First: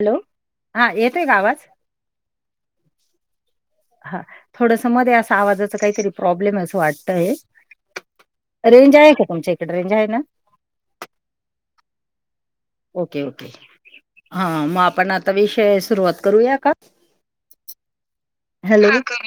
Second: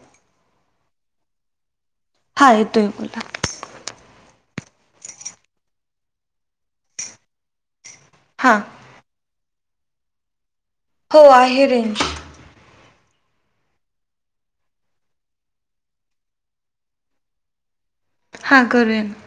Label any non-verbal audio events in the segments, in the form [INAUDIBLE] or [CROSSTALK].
Hello हा येतोय का आवाज? हा येतोय बोला. हा थोडस मध्ये अस आवाजाचा काहीतरी प्रॉब्लेम अस वाटतय. हा रेंज आहे का तुमच्या इकडे रेंज आहे ना. हो आहे रेंज. ओके ओके हा मग आपण आता विषय सुरुवात करूया का? हा हॅलो करूया ना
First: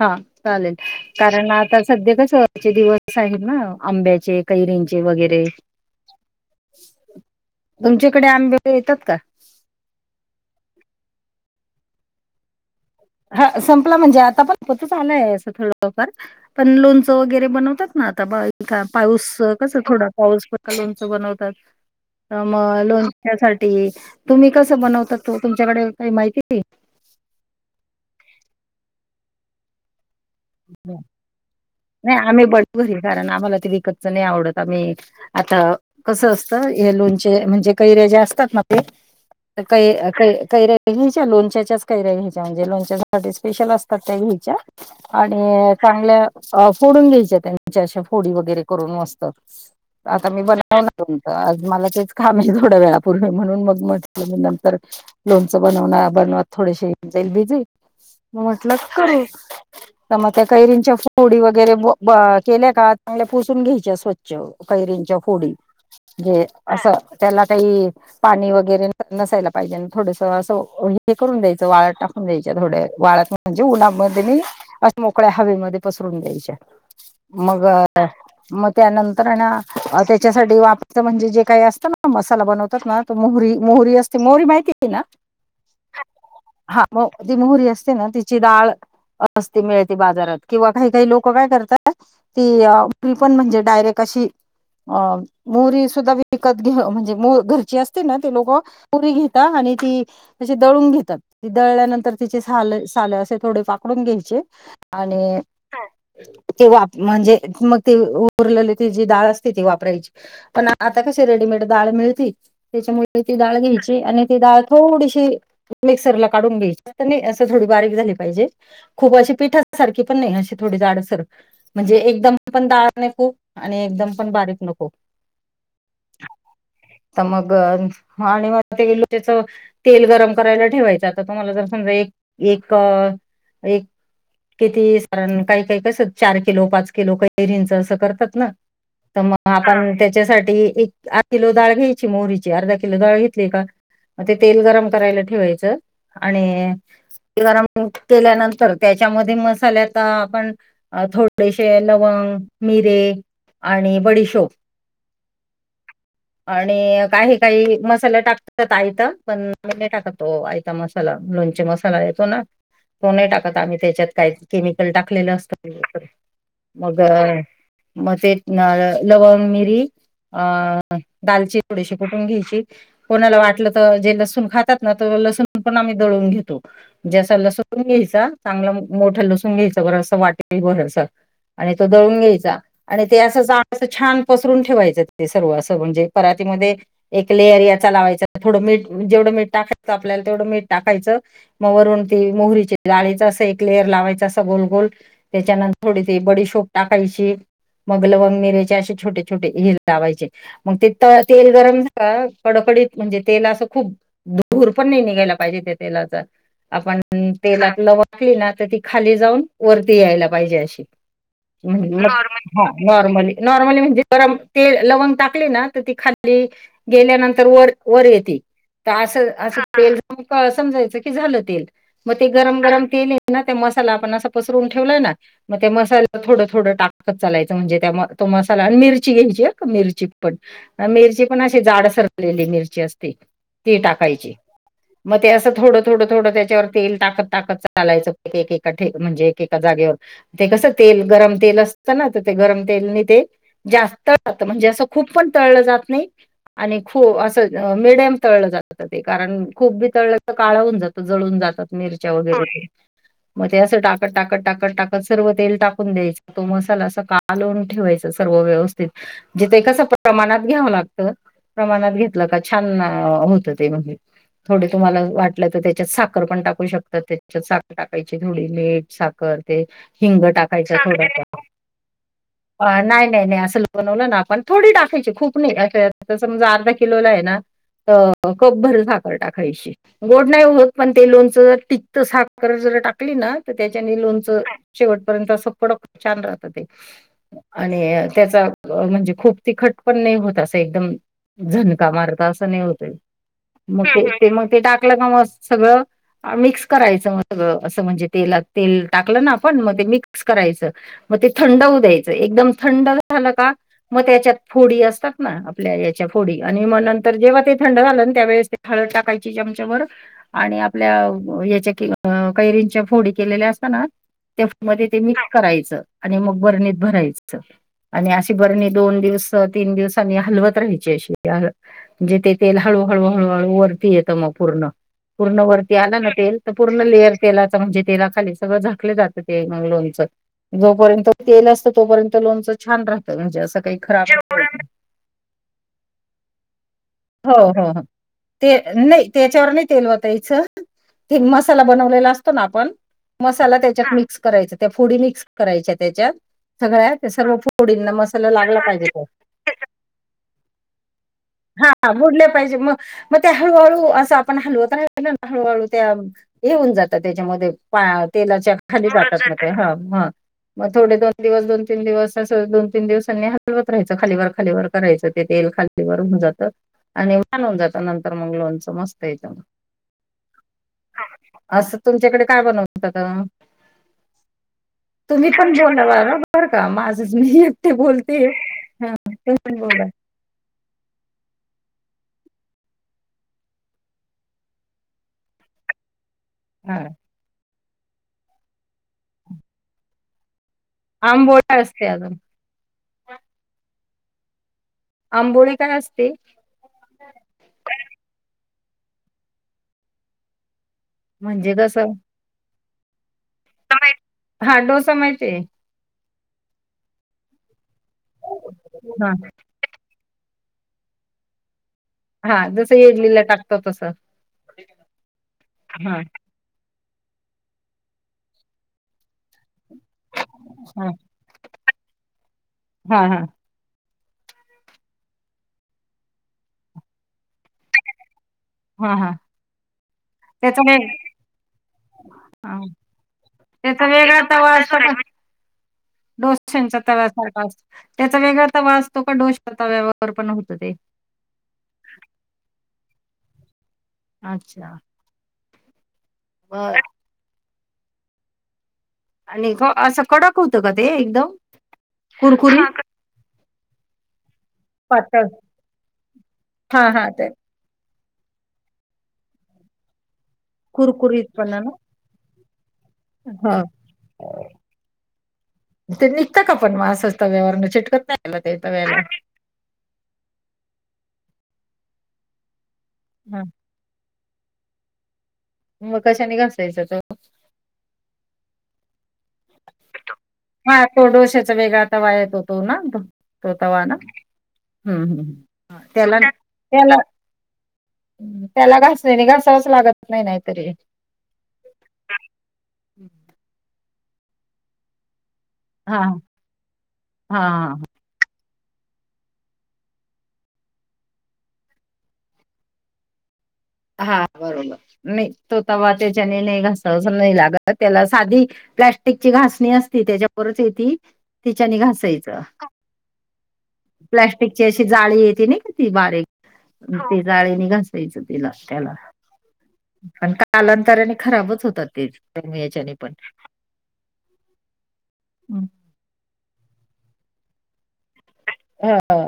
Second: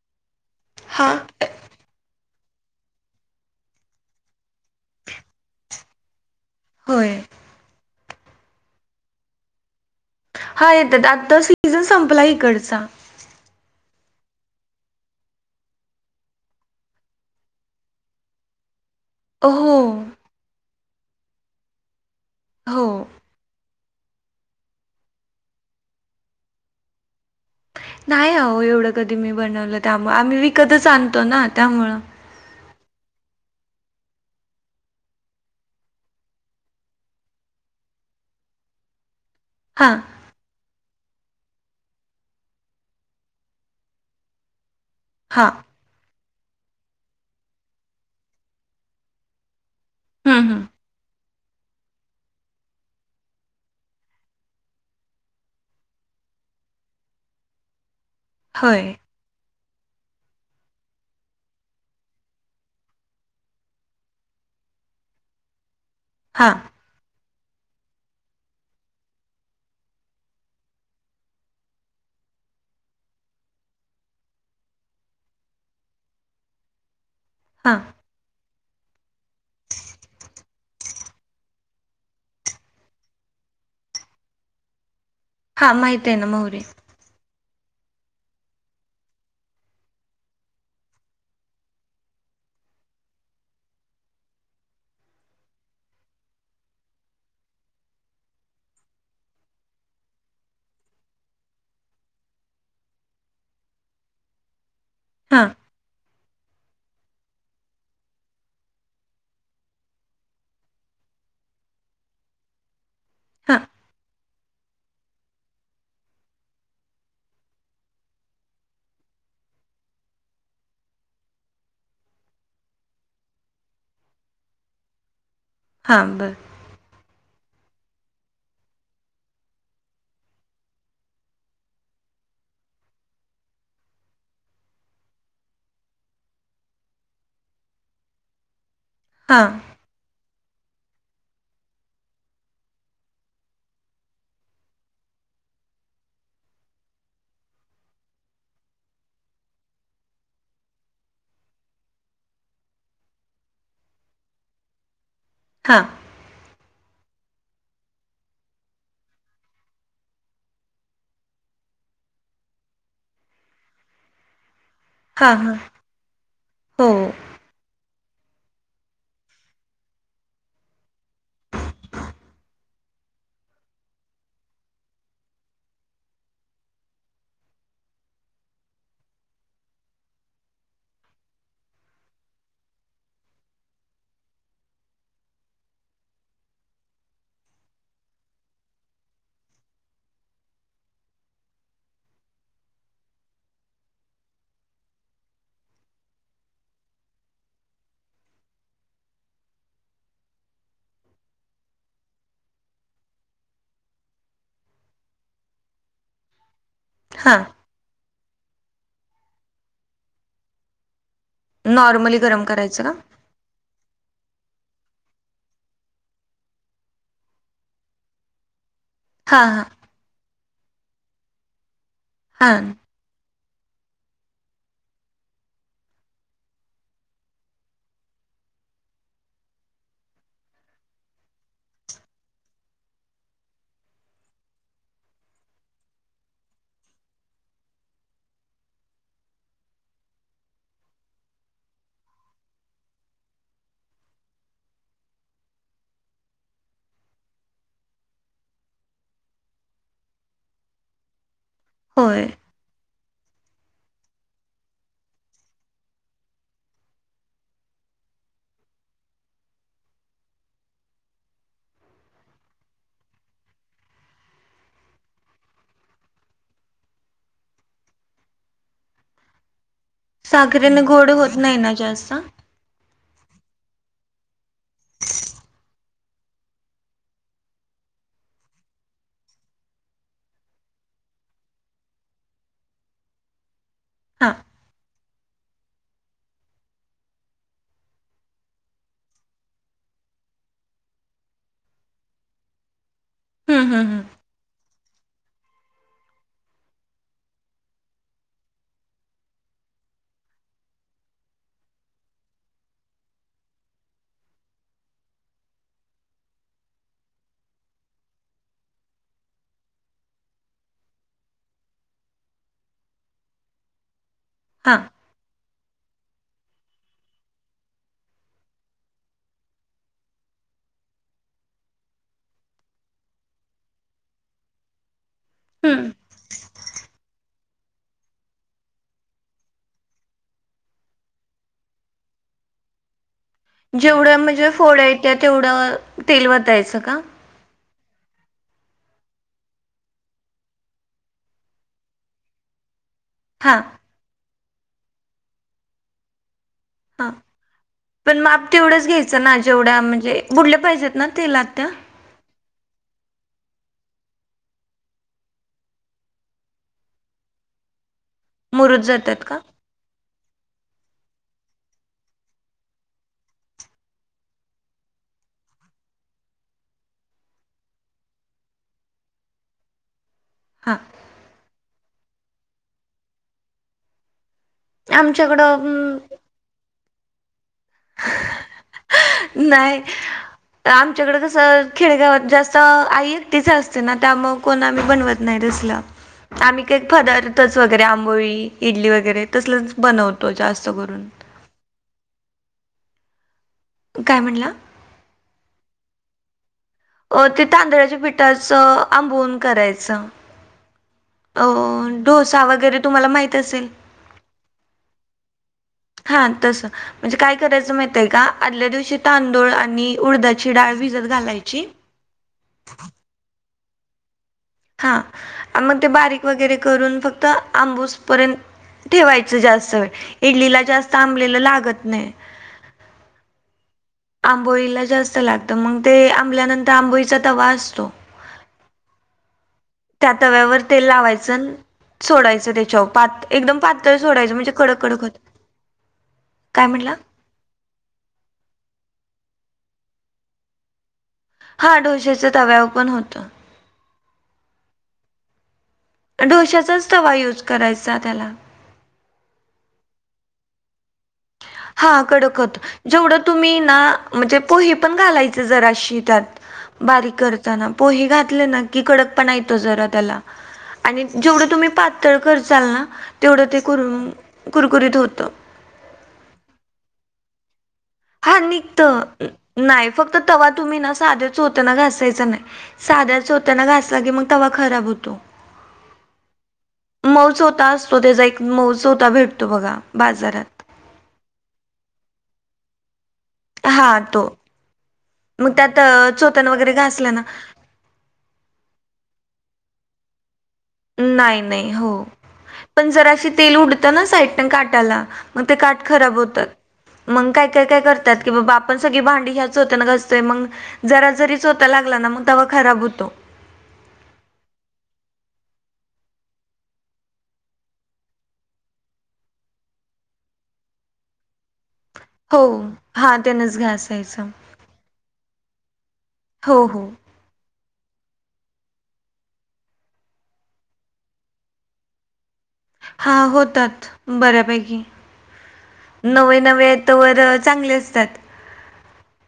हा चालेल हा कारण आता सध्या कसं चे दिवस आहेत ना आंब्याचे कैरींचे वगैरे होय तिकडे आंबे येतात का हा येतात आता सीझन संपला इकडचा हा संपला म्हणजे आता पण झालंय असं थोडंफार पण लोणचं वगैरे बनवतात ना आता पाऊस कसं हो थोडा पाऊस लोणच बनवतात मग हो लोणच्यासाठी तुम्ही कसं बनवता ओ तुमच्याकडे काही माहिती नाही हो एवढं कधी मी बनवलं त्यामुळं आम्ही विकतच आणतो ना त्यामुळं नाही आम्ही बनवू कारण आम्हाला ते विकतचं नाही आवडत आम्ही आता कसं असतं हे लोणचे म्हणजे कैरी ज्या असतात ना ते हा कै कैर्या घ्यायच्या लोणच्याच्याच कैऱ्या घ्यायच्या म्हणजे लोणच्यासाठी स्पेशल असतात त्या घ्यायच्या हा आणि चांगल्या फोडून घ्यायच्या त्यांच्या अशा फोडी वगैरे करून मस्त आता हम्म मी हम्म बनवणार आज मला तेच काम आहे थोड्या वेळापूर्वी म्हणून मग म्हटलं मी नंतर लोणचं बनवणा धनवाद थोडेसे जाईल बिझी मग म्हटलं होय करू तर मग त्या कैरींच्या फोडी वगैरे केल्या का चांगल्या पुसून घ्यायच्या स्वच्छ कैरींच्या फोडी जे हा असं त्याला काही पाणी वगैरे नसायला पाहिजे थोडसं असं हे करून द्यायचं वाळत टाकून द्यायच्या थोड्या वाळत म्हणजे उन्हामध्ये म असं मोकळ्या हवेमध्ये पसरून द्यायच्या मग हा मग त्यानंतर त्याच्यासाठी वापरायचं म्हणजे जे काही असतं ना मसाला बनवतात ना मोहरी मोहरी असते मोहरी माहिती आहेे ना हा माहित आहे ना मोहरी हा मग ती मोहरी असते ना तिची डाळ मस्त मिळते बाजारात किंवा काही काही लोक काय करतात ती आपली पण म्हणजे डायरेक्ट अशी अ मोहरी सुद्धा विकत घे म्हणजे घरची असते ना ते लोक मोहरी घेताात आणि ती अशी दळून घेतात ती दळल्यानंतर तिचे साल साल असे थोडे फाकुन न घ्यायचे आणि हा ते वाप म्हणजे मग ते उरलेले ते जी डाळ असते ती वापरायची पण आता काय रेेडीमेंट डाळ मिळती त्याच्यामुळे ती हा डाळ घ्यायची ती डाळ थोडीशी मिक्सर ला काढून घ्यायची नाही असं थोडी बारीक झाली पाहिजे खूप अशी पिठा सारखी पण नाही अशी थोडी जाड सर म्हणजे एकदम पण दार नाही खूप आणि एकदम पण बारीक नको हां बरं मग आणि मग ते गेल त्याच तेल गरम करायला ठेवायचं आता तुम्हाला जर समजा एक एक एक किती साारण काही काही कसं चार किलो पाच किलो कैरींचं असं करतात ना तर हा मग आपण त्याच्यासाठी ते एक अर्धा किलोडाळ घ्यायची मोहरीची अर्धा किलोडाळ घेतली का मग ते तेल गरम करायला ठेवायचं आणि गरम केल्यानंतर त्याच्यामध्ये मसाल्यात आपण थोडेसे लवंग, मिरे आणि बडिशोप हा आणि काही काही मसाला टाकतात आयता पण मी नाही टाकत आयता मसाला लोणचे मसाला तो न तो नाही टाकत आम्ही त्याच्यात काही केमिकल हा टाकलेलं हा असतं हो मग मग ते लवंग मिरी अ दालची थोडीशी कुठून घ्यायची कोणाला वाटलं तर जे लसूण खातात ना तो लसूण पण आम्ही दळून घेतो जे असं लसुण लसून घ्यायचा चांगलं मोठं लसून घ्यायचं बरस वाटेल बरस आणि तो दळून घ्यायचा आणि ते असं जा छान पसरून ठेवायचं ते सर्व असं म्हणजे पर एक लेअर या लावायचं थोडं मीठ जेवढं मीठ टाकायचं आपल्याला तेवढं मीठ टाकायचं मरणती मोहरीचे ाळीच असं एक लेअर लावायच असं गोलगोल त्याच्यानंतर थोडी त बडीशोप टाकायची मगल वंग मिरेचे असे छोटे छोटे हिर लावायचे मग ते तेल गरम झा कडक. म्हणे खपण निघायला पाजे त्याला हा तेला आपलं वाकली ना तर ती खाली जाऊन वरती यायला पाहिजे अशी ॉ नॉर्मली गरम करायचं का नॉर्मली नॉर्मली म्हणजे ते लवंग टाकली ना तर ती खाल्ली गेल्यानंतर वर वर येते तर असं हा असं हा तेल समजायचं की झालं तेल मग ते हा गरम गरम तेल ते मसाला आपण असा पसरून ठेवलाय ना मग त्या मसाला थोडं थोडं टाकत चालायचं म्हणजे त्या मसाला आणि मिरची घ्यायची मिरची पण मिरची पण अशी जाड सरलेली मिरची असते ती टाकायची मग ते असं थोडं थोडं थोडं त्याच्यावर तेल ताकत ताकत चालायचका म्हणजे एकेका जागेवर ते कस तेल गरम तेल अस ते गरम तेल ते जास्त म्हणजे असं खूप पण तळलं जात नाही आणि खू असं मिडियम तळलं जात ते कारण खूप बी तळलं तर काळा होून जात जळून जातात मिरच्या होय वगैरे मग ते असं टाकत टाकत टाकत टाकत सर्व तेल टाकून द्यायचा तो मसाला असा कालवून ठेवायचा सर्व व्यवस्थित जिथ कस प्रमाणात घ्यावं लागत प्रमाणात घेतलं का छान होतं ते म्हण थोडी तुम्हाला वाटलं तर त्याच्यात साखर पण टाक टू शकतात त्याच्या साख टाकायची थोडी मीठ साखर ते हिंग टाकायच साखरेने थोड गोड होत नाही ना जास्त हां नाही नाही नाही असं ल बनवलं ना आपण थोडी टाकायची खूप नाही समज अर्धा किलोला आहे ना कप भर झाकर टाकायशी गोड नाही होत पण ते लोन त साफ कर ज टाकली ना तर त्याच्या लोणच शेवट छ त्या म्हणज खप खट नाही होत असं एकदम झणका मारता असं नाही होत हम्म मग हम्म हम्म ते ते मग ते टाकलं का म सगळं मिक्स करायचं मग सगळं असं म्हणजे तेलात तेल टाकलं ना आपण मग ते मिक्स करायचं मग ते थंड होऊ द्यायचं एकदम थंड झालं का मग त्याच्यात फोडी असतात ना आपल्या याच्यात ोग नत र जेव्हा थंड झा त्या हळद टाकायचीम आपल्या याच्या कैरींच्या फोडी केलेल्या असताना त्या हां मध्ये ते मिक्स करायचं आणि मग बर्णीत भरायचं आणि अशी बरणी दोन दिवस तीन दिवस हलवत राहायची अशी म्हणजे तेल हळ हळू हळू हळू वरती येत मग पूर्ण पूर्ण वरती आला हम्म ना तेल तर पूर्ण लेअर तेला. म्हणजे तेला खाली सगळं झाकलं जातं ते मग लोणचं जोपर्यंत तेल असतं तोपर्यंत लोनचं छान राह जेवढ्या म्हणजे फोडा येत्या तेवढं तेलवतायचं का. हो हो हो ते नाही त्याच्यावर नाही तेल वतायचं ते मसाला बनवलेला असतो ना आपण मसाला हां त्याच्यात मिक्स करायचा त्या फुडी मिक्स करायच्या त्याच्यात सगळ्या ते हां सर्व फोडींना पण मसाला माप लागला पाहिजे तेवढंच घ्यायचं ना त्या जेवढ्या म्हणजे बुडल्या पाहिजेत ना तेलात त्या हाा बडले पाहिजे मग मग त्या हळूहळू असं आपण हलव तर हळूहळू त्या येऊन जातात त्याच्यामध्ये तेलाच्या मुरूत खाली जातात बाकत का? होते हा ह मग थोडे दोन दिवस दोन तीन दिवस अस दोन तीन दिवसांनी हलवत राहायचं खालीवर खालीवरर करायचं ते खाली जात आणि वानून जात नंतर मंग लोणच मस्त यग हां असं तुमच्याकडे काय बनवत आमच्याकडं अं [UNINTELLIGIBLE] मी एकटी बोलते तुम्ही पण बोला. आमच्याकड कसं खेडगावात जास्त अ आई एकटीच असते ना त्यामुळे कोण आम्ही बनवत नाही तसलं. आम्ही हा काही पदार्थच वगैरे आंबोळी इडली वगैरे तसलच बनवतो जास्त. करून. आंबोळी काय असते अजून. काय म्हणलं. आंबोळी काय नसते. अ ते तांदळाच्या पिठाचं आंबवून करायचं. अ म्हणजे कसं डोसा वगैरे तुम्हाला माहित हा डोसा माहितीये. हा तस म्हणजे काय करायचं माहित आहे का आदल्या दिवशी हा तांदूळ आणि उडदाची डाळ भिजत घालायची हा जसं इडलीला टाकत तस. हा मग ते बारीक वगैरे करून फक्त आंबूस पर्यंत ठेवायच जास्त वेळ इडलीला हा जास्त आंबलेलं लागत नाही. हा हा. आंबोळीला जास्त लागत मग ते आंबल्यानंतर आंबोळीचा तवा असतो हा हा. त्या तव्यावर त्याचा तेल वेग लावायचंन सोडायचं हा त्याच्यावर पात एकदम पातळ सोडायचं म्हणजे कडक कडक होत डोश्याच्या तवा सारखा असतो त्याचा वेगळा तवा असतो का डोश च्या तव्यावर पण होत ते. हा डोषाच्या तव्यावर पण होतं. अच्छा. बर ढोश्याचाच तवा यूज करायचा त्याला. आणि थो असं कडक होतं का ते एकदम हा कडक होत कुरकुरीत जेवढं तुम्ही ना म्हणजे पोहे पण पातळ घालायचे जराशी त्यात. हा हा बारीक ते करताना पोहे घातले ना की कडक पणा येतो जरा त्याला. [UNINTELLIGIBLE] आणि जेवढं पणा तुम्ही ना पातळ करशाल ना तेवढं ते हा कुर कुरकुरीत होतं. ते निघत का पण म असंच तव्यावरनं चिट हा निघत नाही फक्त तवा तुम्ही ना साध्या चोथ्यान घासायचा नाय. साध्या हा चोथ्यान घासला की मग तवा खराब होतो. मग कशाने घासायचं तो मऊ चोथा असतो त्याचा एक मउ चोथा भेट हा तो डोश्याचा वेगळा तवा येतो तो ना तो तवा ना हां तो. हम्म मग त्यात हम् अ, त्याला चोतन वगैरे त्याला घासला ना त्याला घासनी नी घासावच लागत नाही नाही नाही नाही हो पण जरास तेल उडत ना साईड काठाला. मग ते काठ हा खराब होतात मग हा काय काय काय करतात की बा आपण सगळी भांडी ह्याच चोथ्यान घासतोय मग जरा जरी चोथा लागला ना मग तवा खराब होतो. हा बरोबर नाही तो तवा त्याच्याने नाही घासवाच नाही लागत त्याला साधी प्लॅस्टिकची घासणी असती त्याच्यापरच येती तिच्यानी घास यचा हो हां त्यानच घासायचं. प्लास्टिकची अशी जाळी येते नई ती हो हो बारीक ती जाळीने घासायचं. तिला त्याला पण कालांतराने खराबच होतात ते. त्यामुळे याच्याने हा पण होतात बऱ्यापैकी हं. नवे नवे तवर चांगले असतात. हा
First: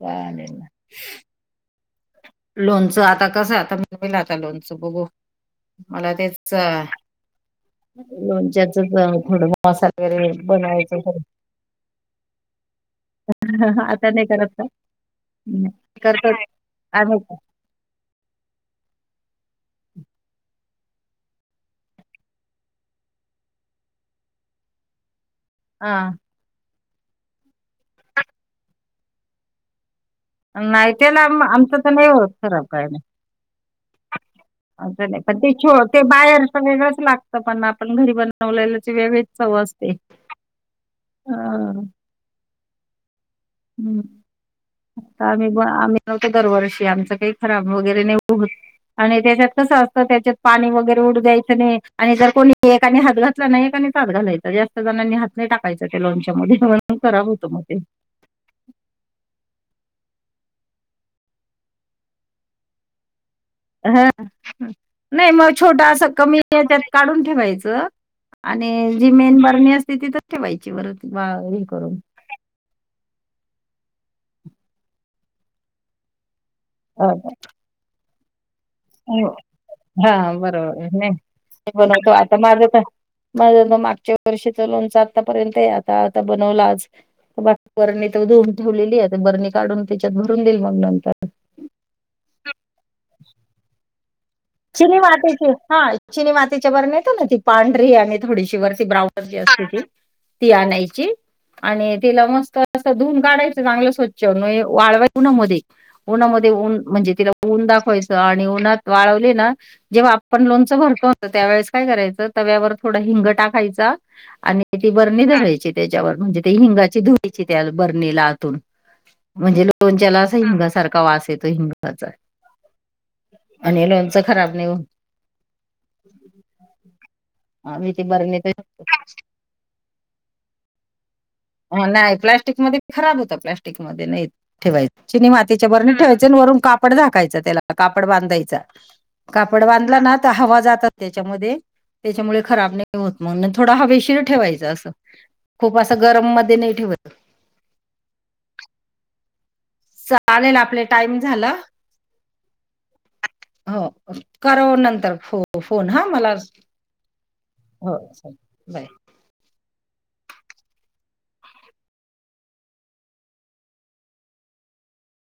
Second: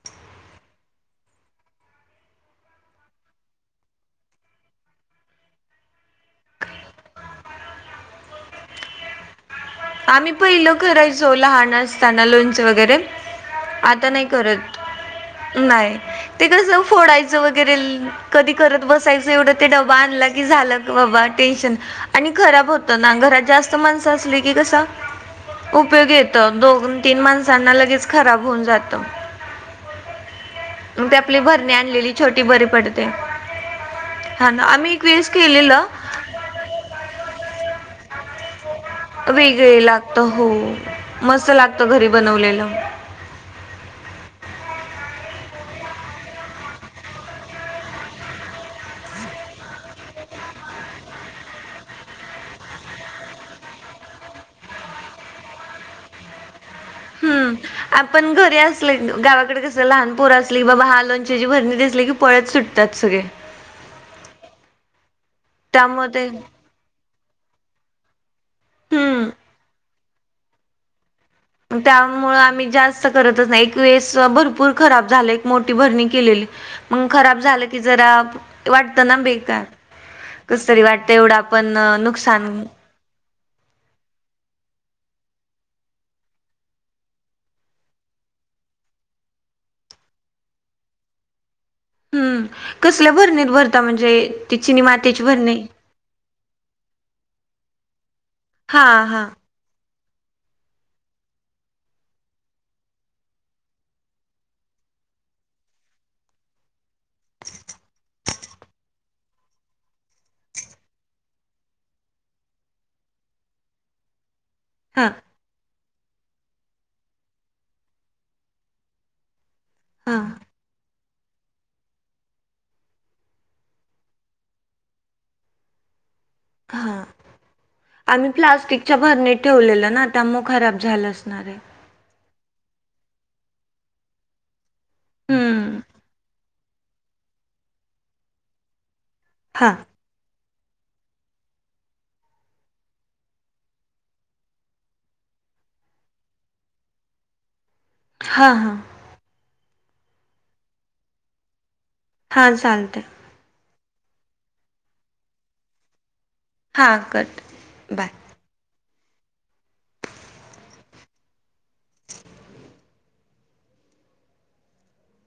चालेल. लोनचं आता कसं आता [UNINTELLIGIBLE] आता लोनचं बघू मला तेच लोणच्याच त थोडं बोला आम्ही पहिलो करायचो लहान असताना लोंच वगैरे. ह हा आता नाही करत का. नाही ते कस आम्ही पण. फोडायचं वगैरे ल कधी करत बसायचं तेवड ते डबा आणला की झालं बाबा टेंशन, आणि खराब होत ना घरात जास्त माणस असली की. की कस हा उपयोगी येत दोन तीन माणसांना लगेच खराब होऊन जातं. नाही मग ते त्याला आपली आम- बरणी आमचं तर नाही आणलेली होत छोटी बरी खराब काय नाही पडते. हा ना आम्ही एक नाही वेळेस पण ते केलेलं छो बाहेरच वेगळंच लागतं पण आपण घरी बनवलेलं ची वेगळीच चव वेगळे असते लागत हो मस्त लागत हा. घरी बनवलेलं. हम्म. आता आम्ही ब आम्ही बनवतो दरवर्षी आमच काही खराब वगैरे नाही होत. आणि त्याच्यात कसं असतं त्याच्यात पाणी वगैरे उडू द्यायचं नाही आणि जर कोणी एकाने हात घातला ना एकानी नीच हात घालायचा जास्त जणांनी हात नाही टाकायचा त्या लोणच्यात. हम्म आपण घरी आस. [UNINTELLIGIBLE] गावाकडे कस लहान पोर असली बाबाहा लोंच्याची भरणी दिसली की पळत सुटतात सगळे. ह नाही म छोट अस त्यामुळे ते कमी ह्याच्यात काढून ठेवायचं. आणि जी हम्म. मेन बर्णी असते तिथच ठेवायची वरच त्यामुळे आम्ही जास्त. जास्त करतच नाही एक वेेळेस भरपूर खराब झाल एक म्होठी बरणी केलेली मग खराब झालं की जरा. वाटतं ना हो बेकार हा कस तरी बरोबर वाटतं एवढं आपण बनवतो आता नुकसान माझ पण माझ ब मागच्या वर्षीच लोनच आतापर्यंत ए आता आता बनवल आज. बा बरणी तर धुवून ठेवलेली आहे आता बरणी काढून त्याच्यात भरून देईल मग नंतर. हम्म कसल्या भरणीत भरता म्हणजे? ती चिनी मातेची मातीची भरणी हा चिनी मातीच्या बरण्या येतो ना ती पांढरी आणि. थोडीशी हा वरती ब्राउन हा जी असते ती ती आणायची. आणि तिला मस्त अस धुून काढायचं चांगलं स्वच्छ म्हये वाळवाय उन्हामध्ये उन्हामध्ये. ऊन म्हणजे तिला ऊन दाखवायचं आणि ऊनात वाळव. ना जेव्हा आपण लोंच भरतो त त्यावेळेस काय करायच तव्यावर थोड हिंग टाकायचा आणि ती हा बरनी धरायची त्याच्यावर म्हणजे ते हिंगाची धुरी ची त्या बरणीला आतून म्हणजे लोण हा लोणच्याला असा हिंगासारखा वास येतो हिंगाचा आणि लोणच. खराब नाई होत. हा ते आम्ही बरणीत प्लास्टिकच्या भरणीत ठेवलेलं ना त्या मुळ खराब झालं आसल. हो नाय प्लॅस्टिक मध्ये खराब होत प्लॅस्टिक मध्ये नाही ठेवायच. चिनी मातीच्या हम्म बरणीत ठेवायचे आन वरून कापड झाकायचं त्याला कापड बांधायच. कापड हा बांधला ना त हवा जातात त्याच्यामध्ये त्याच्यामुळे खराब नाई होत मग थोडा हवेशीर ठेवायचं असं खूप असं गरम मध्ये नाही ठेवत. हा हा चालेल आपले टाईम झाल. हा चालतंय. हो करा ओ नंतर फोन फोन हा मला. हा करते हो बाय. चालेल. बाय